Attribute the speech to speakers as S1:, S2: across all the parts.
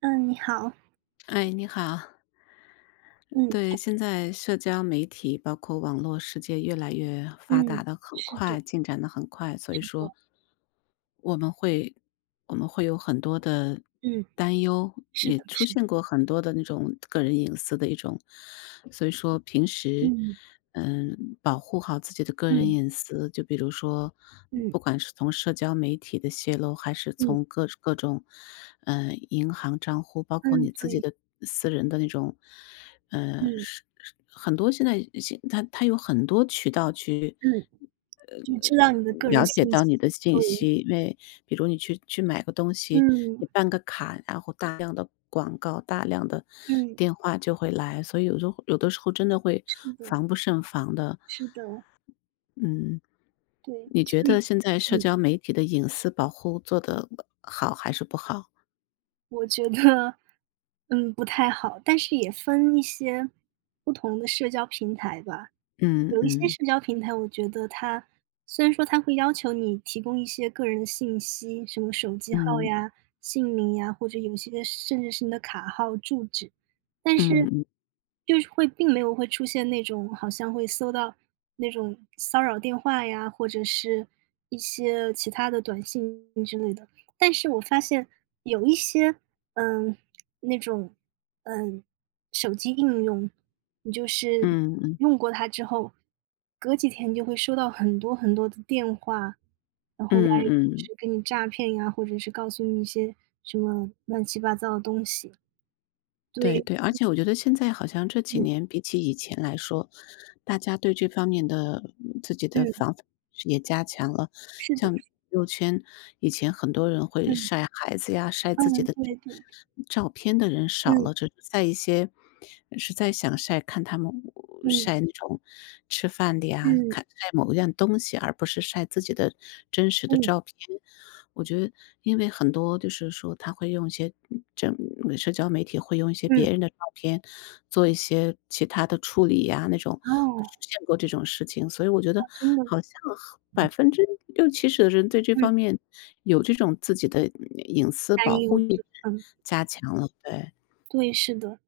S1: 嗯，你好，
S2: 哎，你好。
S1: 嗯
S2: 对，现在社交媒体包括网络世界越来越发
S1: 嗯，
S2: 达的很
S1: 是的
S2: 快，进展的很快，所以
S1: 是的，
S2: 说我们会我们会有很多的
S1: 嗯，
S2: 担忧，
S1: 是
S2: 也
S1: 的
S2: 出
S1: 是的，
S2: 现过很多的那种个人隐私的一种。所以说平时，
S1: 嗯
S2: 保护好自己的个人
S1: 嗯
S2: 隐私，就比如说，
S1: 嗯
S2: 不管是从社交媒体的泄露，还是
S1: 嗯
S2: 从各种，银行账户，包括
S1: 嗯，
S2: 你自己
S1: 对，
S2: 的私人的那种，
S1: 嗯
S2: 是很多现在它有很多渠道去
S1: 嗯，就知道你的个人
S2: 了解
S1: 信
S2: 到
S1: 息，
S2: 你的信
S1: 对，
S2: 息。因为比如你去买个东西，
S1: 嗯
S2: 你办个卡，然后大量的广告、大量的
S1: 嗯，
S2: 电话就会来，所以有的时候真的会
S1: 是的
S2: 防不胜防的。
S1: 是的，
S2: 嗯，
S1: 对，
S2: 你
S1: 所
S2: 觉
S1: 以，
S2: 得现在社
S1: 嗯，
S2: 交媒体的隐私保护做的好还是不好？
S1: 我觉得，不太好，但是也分一些不同的社交平台吧。
S2: 嗯
S1: 有一些
S2: 嗯
S1: 社交平台，我觉得它虽然说它会要求你提供一些个人的信息，什么手机号
S2: 嗯
S1: 呀、姓名呀，或者有些甚至是你的卡号、住址，但是
S2: 嗯嗯
S1: 就是会并没有会出现那种好像会搜到那种骚扰电话呀，或者是一些其他的短信之类的。但是我发现有一些，嗯，那种，嗯，手机应用你就是
S2: 嗯嗯
S1: 用过它之后，隔几天就会收到很多很多的电话，然后来
S2: 嗯嗯
S1: 就
S2: 嗯。
S1: 是给你诈骗呀，或者是告诉你一些什么乱七八糟的东西。
S2: 对
S1: 对，
S2: 对，而且我觉得现在好像这几
S1: 嗯
S2: 年比起以前来说，大家对这方面的自己的
S1: 嗯，
S2: 防范是也加强了。
S1: 是
S2: 像
S1: 的，
S2: 朋友圈，以前很多人会
S1: 嗯
S2: 晒孩子呀、晒自己
S1: 嗯，
S2: 的
S1: 对
S2: 这种
S1: 对，
S2: 照片的人少
S1: 嗯
S2: 了，只是在一些实在想晒，看他们
S1: 嗯
S2: 晒那种吃饭的呀，
S1: 嗯
S2: 看晒某一样东西，而不是晒自己的真实的
S1: 嗯
S2: 照片。我觉得因为很多就是说他会用一些这社交媒体会用一些
S1: 嗯，
S2: 别人的照片，做一些其他的处理呀，那种
S1: 哦，
S2: 出现过这种事情。所以我觉得
S1: 真的吗？
S2: 好像百分之六七十的人对这
S1: 嗯，
S2: 方面有这种自己的隐私
S1: 担
S2: 保
S1: 忧，
S2: 护意识
S1: 对，嗯，
S2: 加强了，对，
S1: 对，是的。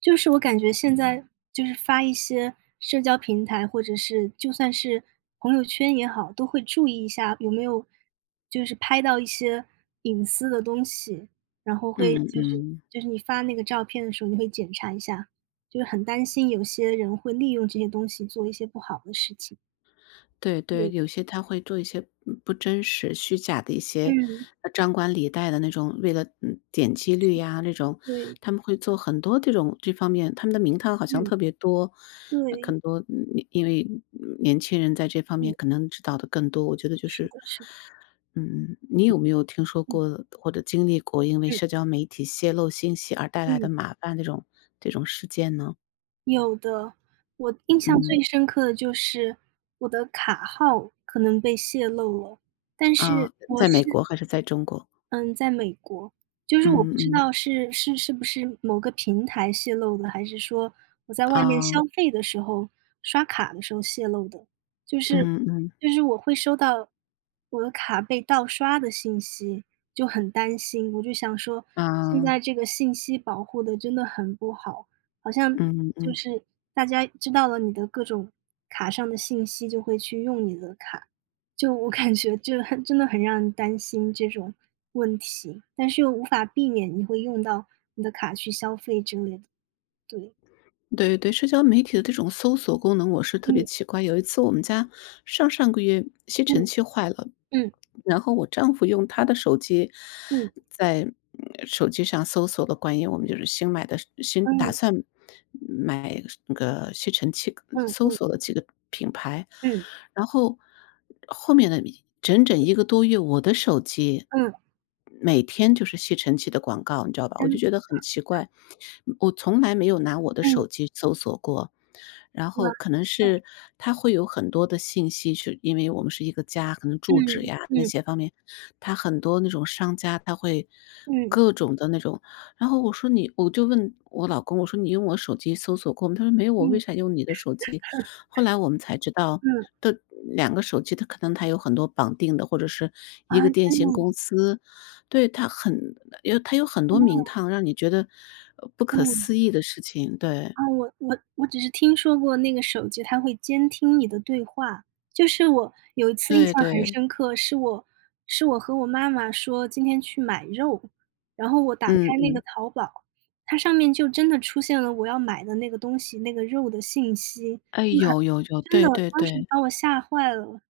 S1: 就是我感觉现在就是发一些社交平台，或者是就算是朋友圈也好，都会注意一下有没有就是拍到一些隐私的东西，然后会
S2: 嗯
S1: 就是
S2: 嗯。
S1: 就是你发那个照片的时候，你会检查一下，就是很担心有些人会利用这些东西做一些不好的事情。
S2: 对对，
S1: 对，
S2: 有些他会做一些不真实、虚假的一些
S1: 嗯，
S2: 张冠李戴的那种，为了点击率呀那种，
S1: 对，
S2: 他们会做很多这种这方面，他们的名堂好像
S1: 嗯，
S2: 特别多，
S1: 对，
S2: 很多因为年轻人在这方
S1: 嗯，
S2: 面可能知道的更多。我觉得就
S1: 是
S2: 是，
S1: 的，是的，
S2: 嗯，你有没有听说
S1: 嗯
S2: 过或者经历过因为社
S1: 嗯
S2: 交媒体泄露信息而带来的
S1: 嗯。
S2: 麻烦这种事件呢？
S1: 有的，我印象
S2: 嗯
S1: 最深刻的就是我的卡号可能被泄露了，但是
S2: 啊，
S1: 我
S2: 在美
S1: 是
S2: 国还是在中国？
S1: 嗯，在美国，就是我
S2: 嗯
S1: 不知
S2: 嗯
S1: 道是不是某个平台泄露的，还是说我在外面
S2: 啊。
S1: 消费的时候，刷卡的时候泄露的。就是
S2: 嗯嗯，
S1: 就是我会收到我的卡被盗刷的信息，就很担心。我就想说，现
S2: 啊，
S1: 在这个信息保护的真的很不好，好像
S2: 嗯
S1: 就
S2: 嗯，
S1: 是大家知道了你的各种卡上的信息，就会去用你的卡。就我感觉就很真的很让人担心这种问题，但是又无法避免你会用到你的卡去消费之类的。对，
S2: 对对，社交媒体的这种搜索功能我是特别
S1: 嗯
S2: 奇怪。有一次我们家上上个月吸
S1: 嗯
S2: 尘器坏了，
S1: 嗯
S2: 然后我丈夫用他的手机
S1: 嗯
S2: 在手机上搜索了关于我们就是新打算买那个吸尘器，
S1: 嗯嗯
S2: 搜
S1: 嗯
S2: 索了几个品牌，
S1: 嗯
S2: 然后后面的整整一个多月，我的手机。
S1: 嗯
S2: 每天就是吸尘器的广告，你知道吧？我就
S1: 嗯，
S2: 觉得很奇怪，我从来没有拿我的
S1: 嗯
S2: 手机搜索过。然
S1: 哇
S2: 后可能
S1: 塞，
S2: 是他会有很多的信息，是因为我们是一个家，可能住址
S1: 嗯
S2: 呀那
S1: 嗯
S2: 些方面，他很多那种商家，他会
S1: 嗯
S2: 各种的那种。然后我说你，我就问我老公，我说你用我手机搜索过吗？他说没有，我
S1: 嗯
S2: 为啥用你的手机？
S1: 嗯，
S2: 后来我们才知道，的两个手机它可能有很多绑定的，或者是
S1: 啊，
S2: 一个电
S1: 真的
S2: 信公
S1: 吗？
S2: 司，对，它有很多
S1: 嗯
S2: 名堂，让你觉得，不可
S1: 嗯。
S2: 思议的事情，对，
S1: 啊，我只是听说过那个手机它会监听你的对话。就是我有一次印
S2: 对
S1: 象很
S2: 对，
S1: 深刻，是我和我妈妈说今天去买肉，然后我打开
S2: 嗯
S1: 那个
S2: 嗯，
S1: 淘宝，它上面就真的出现了我要买的那个东西，那个肉的信息，
S2: 哎，
S1: 就很
S2: 有有有，
S1: 真的，
S2: 对对
S1: 当时
S2: 对。
S1: 把我吓坏了。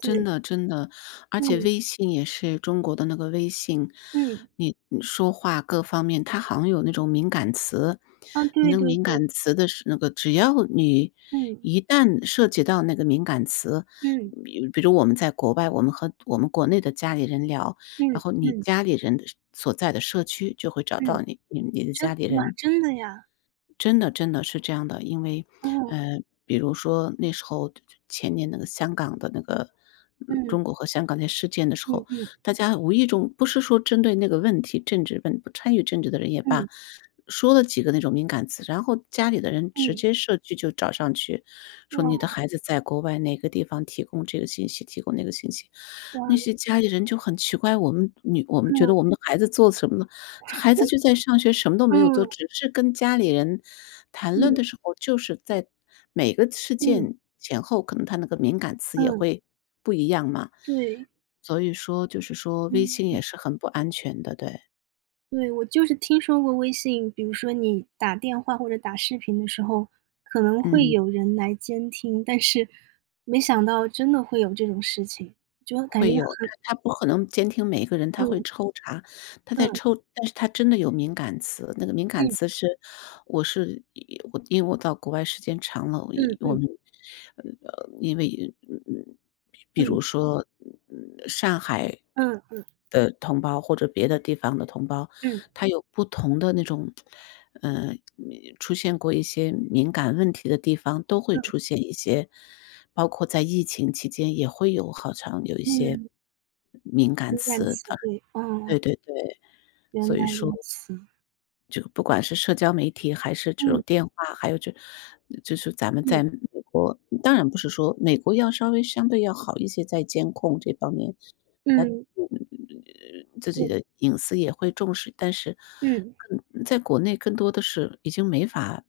S2: 真的真的，而且
S1: 嗯，
S2: 微信也是中国的那个微信，
S1: 嗯，
S2: 你说话各方面，它好像有那种敏感词，
S1: 啊，
S2: 你
S1: 对
S2: 那个
S1: 对
S2: 敏
S1: 对，
S2: 感词的是那个，只要你
S1: 嗯，
S2: 一旦涉及到那个敏感词，
S1: 嗯，
S2: 比如我们在国外，我们和我们国内的家里人聊，然
S1: 嗯，
S2: 后你
S1: 嗯，
S2: 家里人的所在的社区就会找
S1: 嗯，
S2: 到你，你的
S1: 真
S2: 家里
S1: 哇，
S2: 人，
S1: 真的呀，
S2: 真的真的是这样的，因为，
S1: 哦，
S2: 呃，比如说那时候前年那个香港的那个
S1: 嗯，
S2: 中国和香港那事件的时
S1: 嗯
S2: 候，
S1: 嗯
S2: 大家无意中不是说针对那个问题，政治问不参与政治的人也
S1: 嗯，
S2: 罢，说了几个那种敏感词，然后家里的人直
S1: 嗯。
S2: 接社区就找上去，说
S1: 哇，
S2: 你的孩子在国外哪个地方提供这个信息，提供那个信息。那
S1: 哇，
S2: 些家里人就很奇怪，我们觉
S1: 嗯，
S2: 得我们的孩子做什么了，孩
S1: 我
S2: 子就在上学，什么都没有做，
S1: 嗯，
S2: 只是跟家里人谈
S1: 嗯，
S2: 论的时候，就是在每个事
S1: 嗯，
S2: 件前后，可能他那个敏感词也
S1: 嗯，
S2: 会不一样嘛。
S1: 对，
S2: 所以说就是说微信
S1: 嗯，
S2: 也是很不安全的，对，
S1: 对，我就是听说过微信，比如说你打电话或者打视频的时候，可能会
S2: 嗯。
S1: 有人来监听，但是没想到真的会有这种事情，就感觉
S2: 会有的，他不可能监听每一个人，他会
S1: 很
S2: 抽查，他
S1: 嗯，
S2: 在抽但是他真的有敏感词，那个敏感
S1: 嗯，
S2: 词是我是一我因为我到国外时间长了，我
S1: 嗯，
S2: 一我
S1: 嗯，
S2: 们，因为，比
S1: 嗯，
S2: 如说，上海
S1: 嗯，
S2: 的同胞或者别的地方的同胞，
S1: 嗯，
S2: 它有不同的那种，嗯，出现过一些敏感问题的地方，都会
S1: 嗯，嗯，
S2: 出现一些，包括在疫情期间也会有好像有一些
S1: 嗯，
S2: 敏感
S1: 敏感
S2: 词，
S1: 词
S2: 啊，
S1: 汇，哦，
S2: 对对对。
S1: 原
S2: 所
S1: 来
S2: 以说
S1: 如此，
S2: 这个不管是社交媒体还是这
S1: 嗯，
S2: 种电话，还有就是咱们
S1: 嗯，
S2: 在美国，当然不是说美国要稍微相对要好一些，在监控这方面，他
S1: 嗯，
S2: 自己
S1: 对，
S2: 的隐私也会重视，但是
S1: 嗯，
S2: 更在国内更多的是已经没法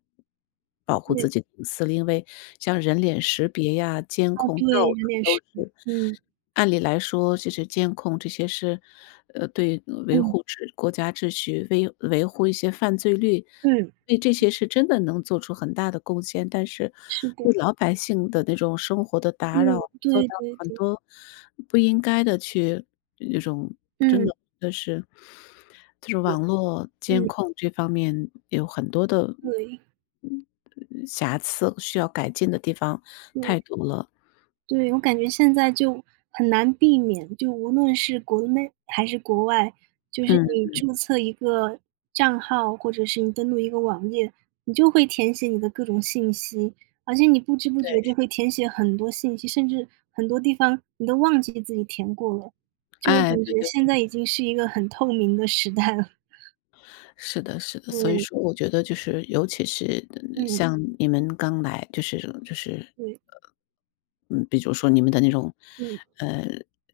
S2: 保护
S1: 对，
S2: 自己的隐私了，因为像人脸识别呀，监
S1: 哦，
S2: 控
S1: 对，
S2: 到处
S1: 有点
S2: 都
S1: 是，
S2: 是。
S1: 嗯，
S2: 按理来说，就是监控这些是，对维
S1: 嗯。
S2: 护治国家秩序、维护一些犯罪率，
S1: 嗯，
S2: 对这些是真的能做出很大的贡献。但是
S1: 是的，
S2: 对老百姓的那种生活的
S1: 嗯，
S2: 打扰，做
S1: 对
S2: 到
S1: 对
S2: 很
S1: 对，
S2: 多不应该的去那种真
S1: 嗯，
S2: 的就是，就是网络监
S1: 嗯，
S2: 控这方面有很多的，
S1: 对，
S2: 嗯，瑕疵，需要改进的地方
S1: 对，
S2: 太多了。
S1: 对，我感觉现在就很难避免，就无论是国内还是国外，就是
S2: 嗯，
S1: 你注册一个账号，或者是你登录一个网页，你就会填写你的各种信息，而且你不知不
S2: 对，
S1: 觉就会填写很多信息，甚至很多地方你都忘记自己填过了，就我
S2: 哎，
S1: 感
S2: 对
S1: 觉
S2: 对。
S1: 现在已经是一个很透明的时代了。
S2: 是的，是的，所以
S1: 对，
S2: 说我觉得就是，尤其是
S1: 嗯，
S2: 像你们刚来，就是
S1: 对，
S2: 比如说你们的那种，
S1: 嗯，
S2: 呃，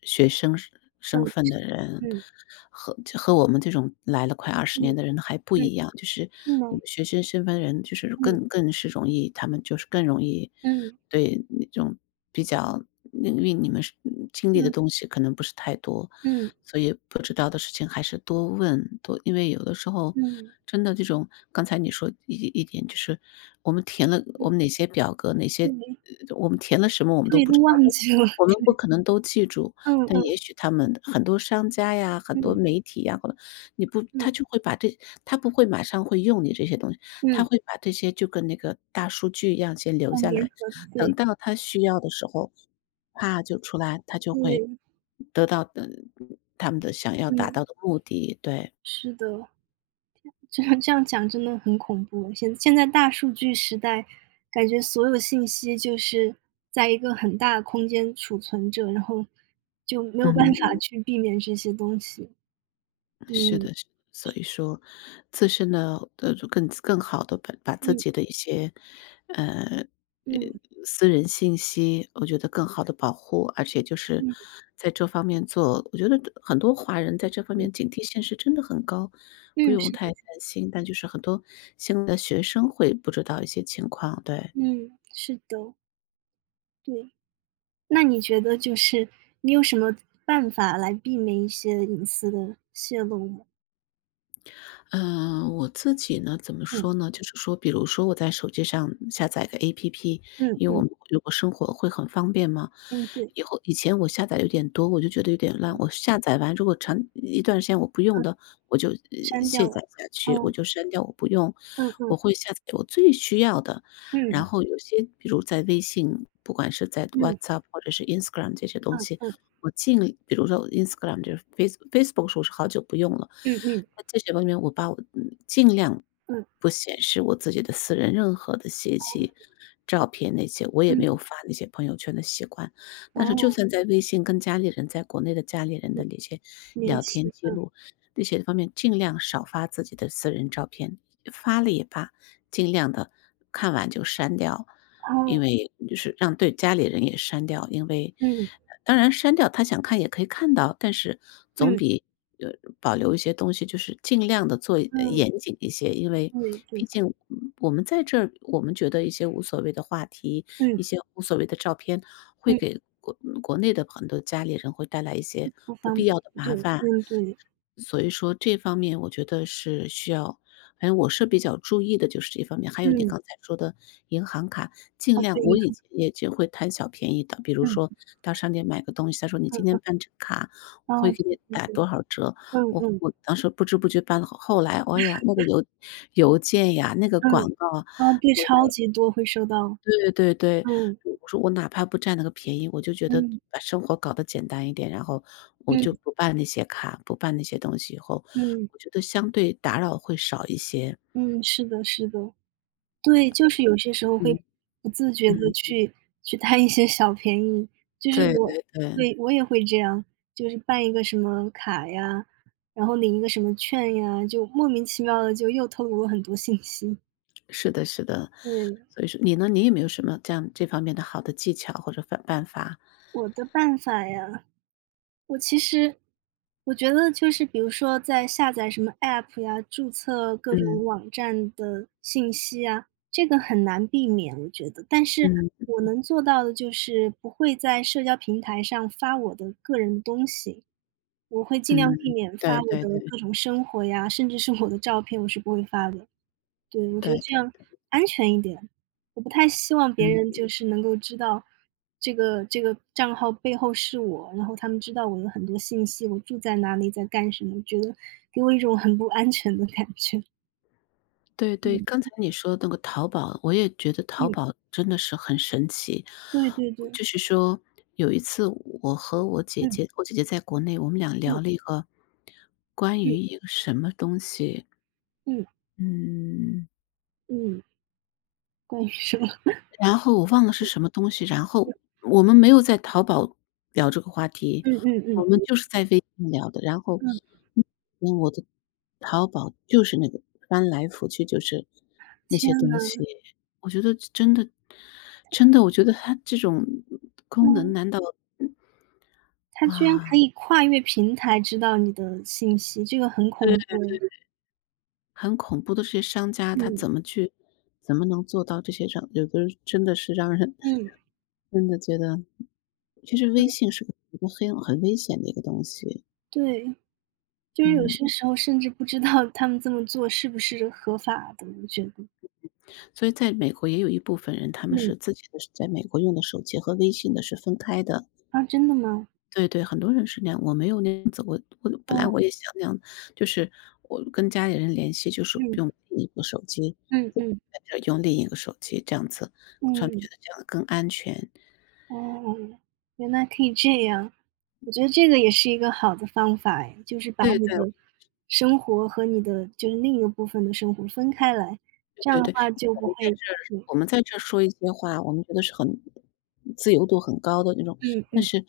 S2: 学生身
S1: 嗯，
S2: 份的人，
S1: 嗯。
S2: 和我们这种来了快二十年
S1: 嗯，
S2: 的人还不
S1: 嗯，
S2: 一样，就是
S1: 是
S2: 你
S1: 吗？
S2: 们学生身份人，就是
S1: 嗯，
S2: 更是容易，他们就是更容易。
S1: 嗯，
S2: 对，那种比较因为你们是经历的
S1: 嗯，
S2: 东西可能不是太多，
S1: 嗯，
S2: 所以不知道的事情还是多问，因为有的时候
S1: 嗯，
S2: 真的这种刚才你说一点就是我们填了我们哪些表格，
S1: 嗯，对，
S2: 我们填了什么我们都
S1: 对，
S2: 不
S1: 都
S2: 知道，
S1: 忘记了。
S2: 我们不可能都记住，
S1: 嗯，
S2: 但
S1: 嗯，
S2: 也许他们很多商家呀，很多
S1: 嗯，
S2: 媒体呀，或者你不他
S1: 嗯，
S2: 就会把这他不会马上会用你这些东西，他
S1: 嗯，
S2: 会把这些就跟那个大数据一样先留
S1: 哦，
S2: 下
S1: 联
S2: 来。
S1: 合
S2: 等
S1: 对，
S2: 到他需要的时候，啪就出来，他就会
S1: 对，
S2: 得到的他们的想要达
S1: 嗯，
S2: 到的目的，对，
S1: 是的，这样这样讲真的很恐怖。现现在大数据时代，感觉所有信息就是在一个很大的空间储存着，然后就没有办法
S2: 嗯，
S1: 去避免这些东西。
S2: 是
S1: 嗯，
S2: 的，是的。所以说自身的就更好的把自
S1: 嗯，
S2: 己的一些，呃，呃，
S1: 嗯，
S2: 私人信息，我觉得更好的保护，而且就是
S1: 嗯，
S2: 在这方面做我觉得很多华人在这方
S1: 嗯，
S2: 面警惕性是真的很高，不
S1: 嗯，
S2: 用
S1: 是的，
S2: 太担心，但就是很多新的学生会不知道一些情况，对。
S1: 嗯，是的，对。那你觉得就是你有什么办法来避免一些隐私的泄露吗？
S2: 嗯，我自己呢，怎么
S1: 嗯，
S2: 说呢？就是说，比如说我在手机上下载个 APP，
S1: 嗯
S2: 因为我
S1: 嗯，
S2: 们如果生活会很方便嘛。
S1: 嗯，对，
S2: 以前我下载有点多，我就觉得有点乱。我下载完如果长一段时间我不用
S1: 嗯，
S2: 的，我就
S1: 删掉
S2: 卸
S1: 了。
S2: 载下去，我
S1: 哦，
S2: 就删掉，我不用。
S1: 嗯
S2: 我
S1: 嗯，
S2: 会下载我最需要的，然
S1: 嗯，
S2: 后有些比如在微信，不管是在
S1: 嗯，
S2: WhatsApp 或者是 Instagram 这些东西，
S1: 嗯
S2: 我尽力比如说我 Instagram 就是 Facebook 是我是好久不用了，
S1: 嗯，
S2: 那这些方面我把我尽量
S1: 嗯嗯，嗯，
S2: 不显示我自己的私人任何的信息、
S1: 哦，
S2: 照片那些，我也没
S1: 嗯，
S2: 有发那些朋友圈的习惯。但是就
S1: 哦，
S2: 算在微信跟家里人在国内的家里人
S1: 嗯，
S2: 的那些
S1: 联
S2: 聊天
S1: 系，
S2: 记录，这些方面尽量少发自己的私人照片，发了也罢，尽量的看完就删掉。
S1: 哦，
S2: 因为就是让对家里人也删掉，因为
S1: 嗯，
S2: 当然删掉他想看也可以看到，但是总
S1: 嗯，
S2: 比，呃，保留一些东西就是尽量的做
S1: 嗯，
S2: 严谨一些。因为
S1: 对对
S2: 毕竟，
S1: 对，
S2: 嗯我们在这儿，我们觉得一些无所谓的话题，一
S1: 嗯，
S2: 些无所谓的照片，会
S1: 嗯，
S2: 给国内的很多家里人会带来一些
S1: 不
S2: 不
S1: 方
S2: 必
S1: 便，
S2: 要的麻
S1: 对，
S2: 烦。
S1: 嗯，对，
S2: 所以说这方面我觉得是需要，反正我是比较注意的就是这方面，还有你
S1: 嗯，
S2: 刚才说的银行卡，
S1: 哦，
S2: 尽
S1: 对，
S2: 量我
S1: 银
S2: 以
S1: 行，
S2: 前也就会贪小便宜的，比如
S1: 嗯，
S2: 说到商店买个东西，他说你
S1: 嗯
S2: 今
S1: 嗯，
S2: 天办张卡，
S1: 哦，
S2: 我会给
S1: 对
S2: 你
S1: 对
S2: 打
S1: 对，
S2: 多少折，
S1: 嗯
S2: 我
S1: 嗯，
S2: 我当时不知不觉办了，后来，哎呀，那个邮件呀，那个
S1: 嗯，
S2: 广告，
S1: 哦，对，
S2: 我，
S1: 超级多会收到，
S2: 对对对，
S1: 嗯，
S2: 我说我哪怕不占那个便宜，我就觉得
S1: 嗯，
S2: 把生活搞得简单一点，然后我
S1: 嗯。
S2: 就不办那些卡，不办那些东西以后，
S1: 嗯，
S2: 我觉得相对打扰会少一些，
S1: 嗯，是的是的。对，就是有些时候会
S2: 嗯。
S1: 不自觉的
S2: 嗯，
S1: 去贪一些小便宜，就是
S2: 对
S1: 我
S2: 对对，
S1: 对，我也会这样，就是办一个什么卡呀，然后领一个什么券呀，就莫名其妙的就又透露了很多信息。
S2: 是的是的。
S1: 对，
S2: 所以说你呢，你有没有什么这样这方面的好的技巧或者办法？
S1: 我的办法呀我其实我觉得就是比如说在下载什么 App 呀，注册各
S2: 嗯，
S1: 种网站的信息啊，这个很难避免，我觉得。但是
S2: 嗯，
S1: 我能做到的就是不会在社交平台上发我的个人的东西，我会尽量避
S2: 嗯，
S1: 免发
S2: 对
S1: 我
S2: 对
S1: 的
S2: 对，
S1: 各种生活呀，甚至是我的照片，我是不会发的。对，我觉
S2: 对
S1: 得这
S2: 对，
S1: 样安全一点。我不太希望别
S2: 嗯，
S1: 人就是能够知道这个账号背后是我，然后他们知道我有很多信息，我住在哪里，在干什么，觉得给我一种很不安全的感觉。
S2: 对
S1: 嗯，
S2: 对，刚才你说那个淘宝，我也觉得淘
S1: 嗯，
S2: 宝真的是很神奇。
S1: 对对对，
S2: 就是说有一次我和我姐
S1: 嗯，
S2: 姐我姐姐在国内，我们俩
S1: 嗯，
S2: 聊了一个关
S1: 嗯，
S2: 于一个什么东西，
S1: 嗯，
S2: 嗯
S1: 嗯，关于什么？
S2: 然后我忘了是什么东西，然后我们没有在淘宝聊这个话
S1: 嗯嗯嗯嗯，嗯关于什么
S2: 题，
S1: 嗯
S2: 我
S1: 嗯
S2: 们
S1: 嗯
S2: 就是在微信聊的。然后，
S1: 嗯
S2: 嗯，我的淘宝就是那个翻来覆去就是那
S1: 天
S2: 些东西，
S1: 呐，
S2: 我觉得真的，我觉得它这种功
S1: 嗯，
S2: 能难道
S1: 他居然可
S2: 啊，
S1: 以跨越平台知道你的信息，这个很
S2: 对
S1: 恐怖
S2: 对对。
S1: 诶
S2: 很恐怖的这些商家，他
S1: 嗯，
S2: 怎么去怎么能做到这些，让有的真的是让人
S1: 嗯，
S2: 真的觉得其实
S1: 对，
S2: 微信是一个很很危险的一个东西。
S1: 对。就是有
S2: 嗯，
S1: 些时候甚至不知道 他们这么做是不是合法的，我觉得。
S2: 所以在美国也有一部分人，他们
S1: 嗯，
S2: 是自己的在美国用的手机和微信的是分开的。
S1: 啊，真的吗？
S2: 对对，很多人是那样，我没有那样子，我本
S1: 哦，
S2: 来我也想那样，就是我跟家里人联系，就是
S1: 嗯，
S2: 用另一个手机，
S1: 嗯嗯，
S2: 在这儿用另一个手机这样子，突然
S1: 嗯，
S2: 觉得这样更安全。
S1: 哦，原来可以这样。我觉得这个也是一个好的方法哎，就是把
S2: 对
S1: 你的
S2: 对。
S1: 生活和你的就是另一个部分的生活分开来，
S2: 对
S1: 这样
S2: 对
S1: 的
S2: 对，
S1: 话就
S2: 我
S1: 不
S2: 们
S1: 会
S2: 在这儿
S1: 嗯，
S2: 我们在这儿说一些话，我们觉得是很自由度很高的那种，
S1: 嗯
S2: 但
S1: 嗯
S2: 是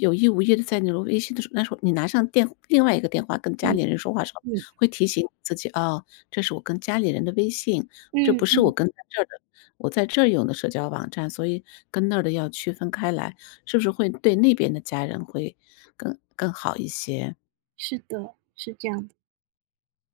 S2: 有意无意的，在那种微信的时候，那时候你拿上另外一个电话跟家
S1: 嗯
S2: 里人说话的时候，
S1: 嗯，
S2: 会提醒自己，哦，这是我跟家里人的微信，这
S1: 嗯
S2: 不是
S1: 嗯，
S2: 我跟在这儿的我在这儿用的社交网站，所以跟那儿的要区分开来，是不是会对那边的家人会更好一些？
S1: 是的，是这样的。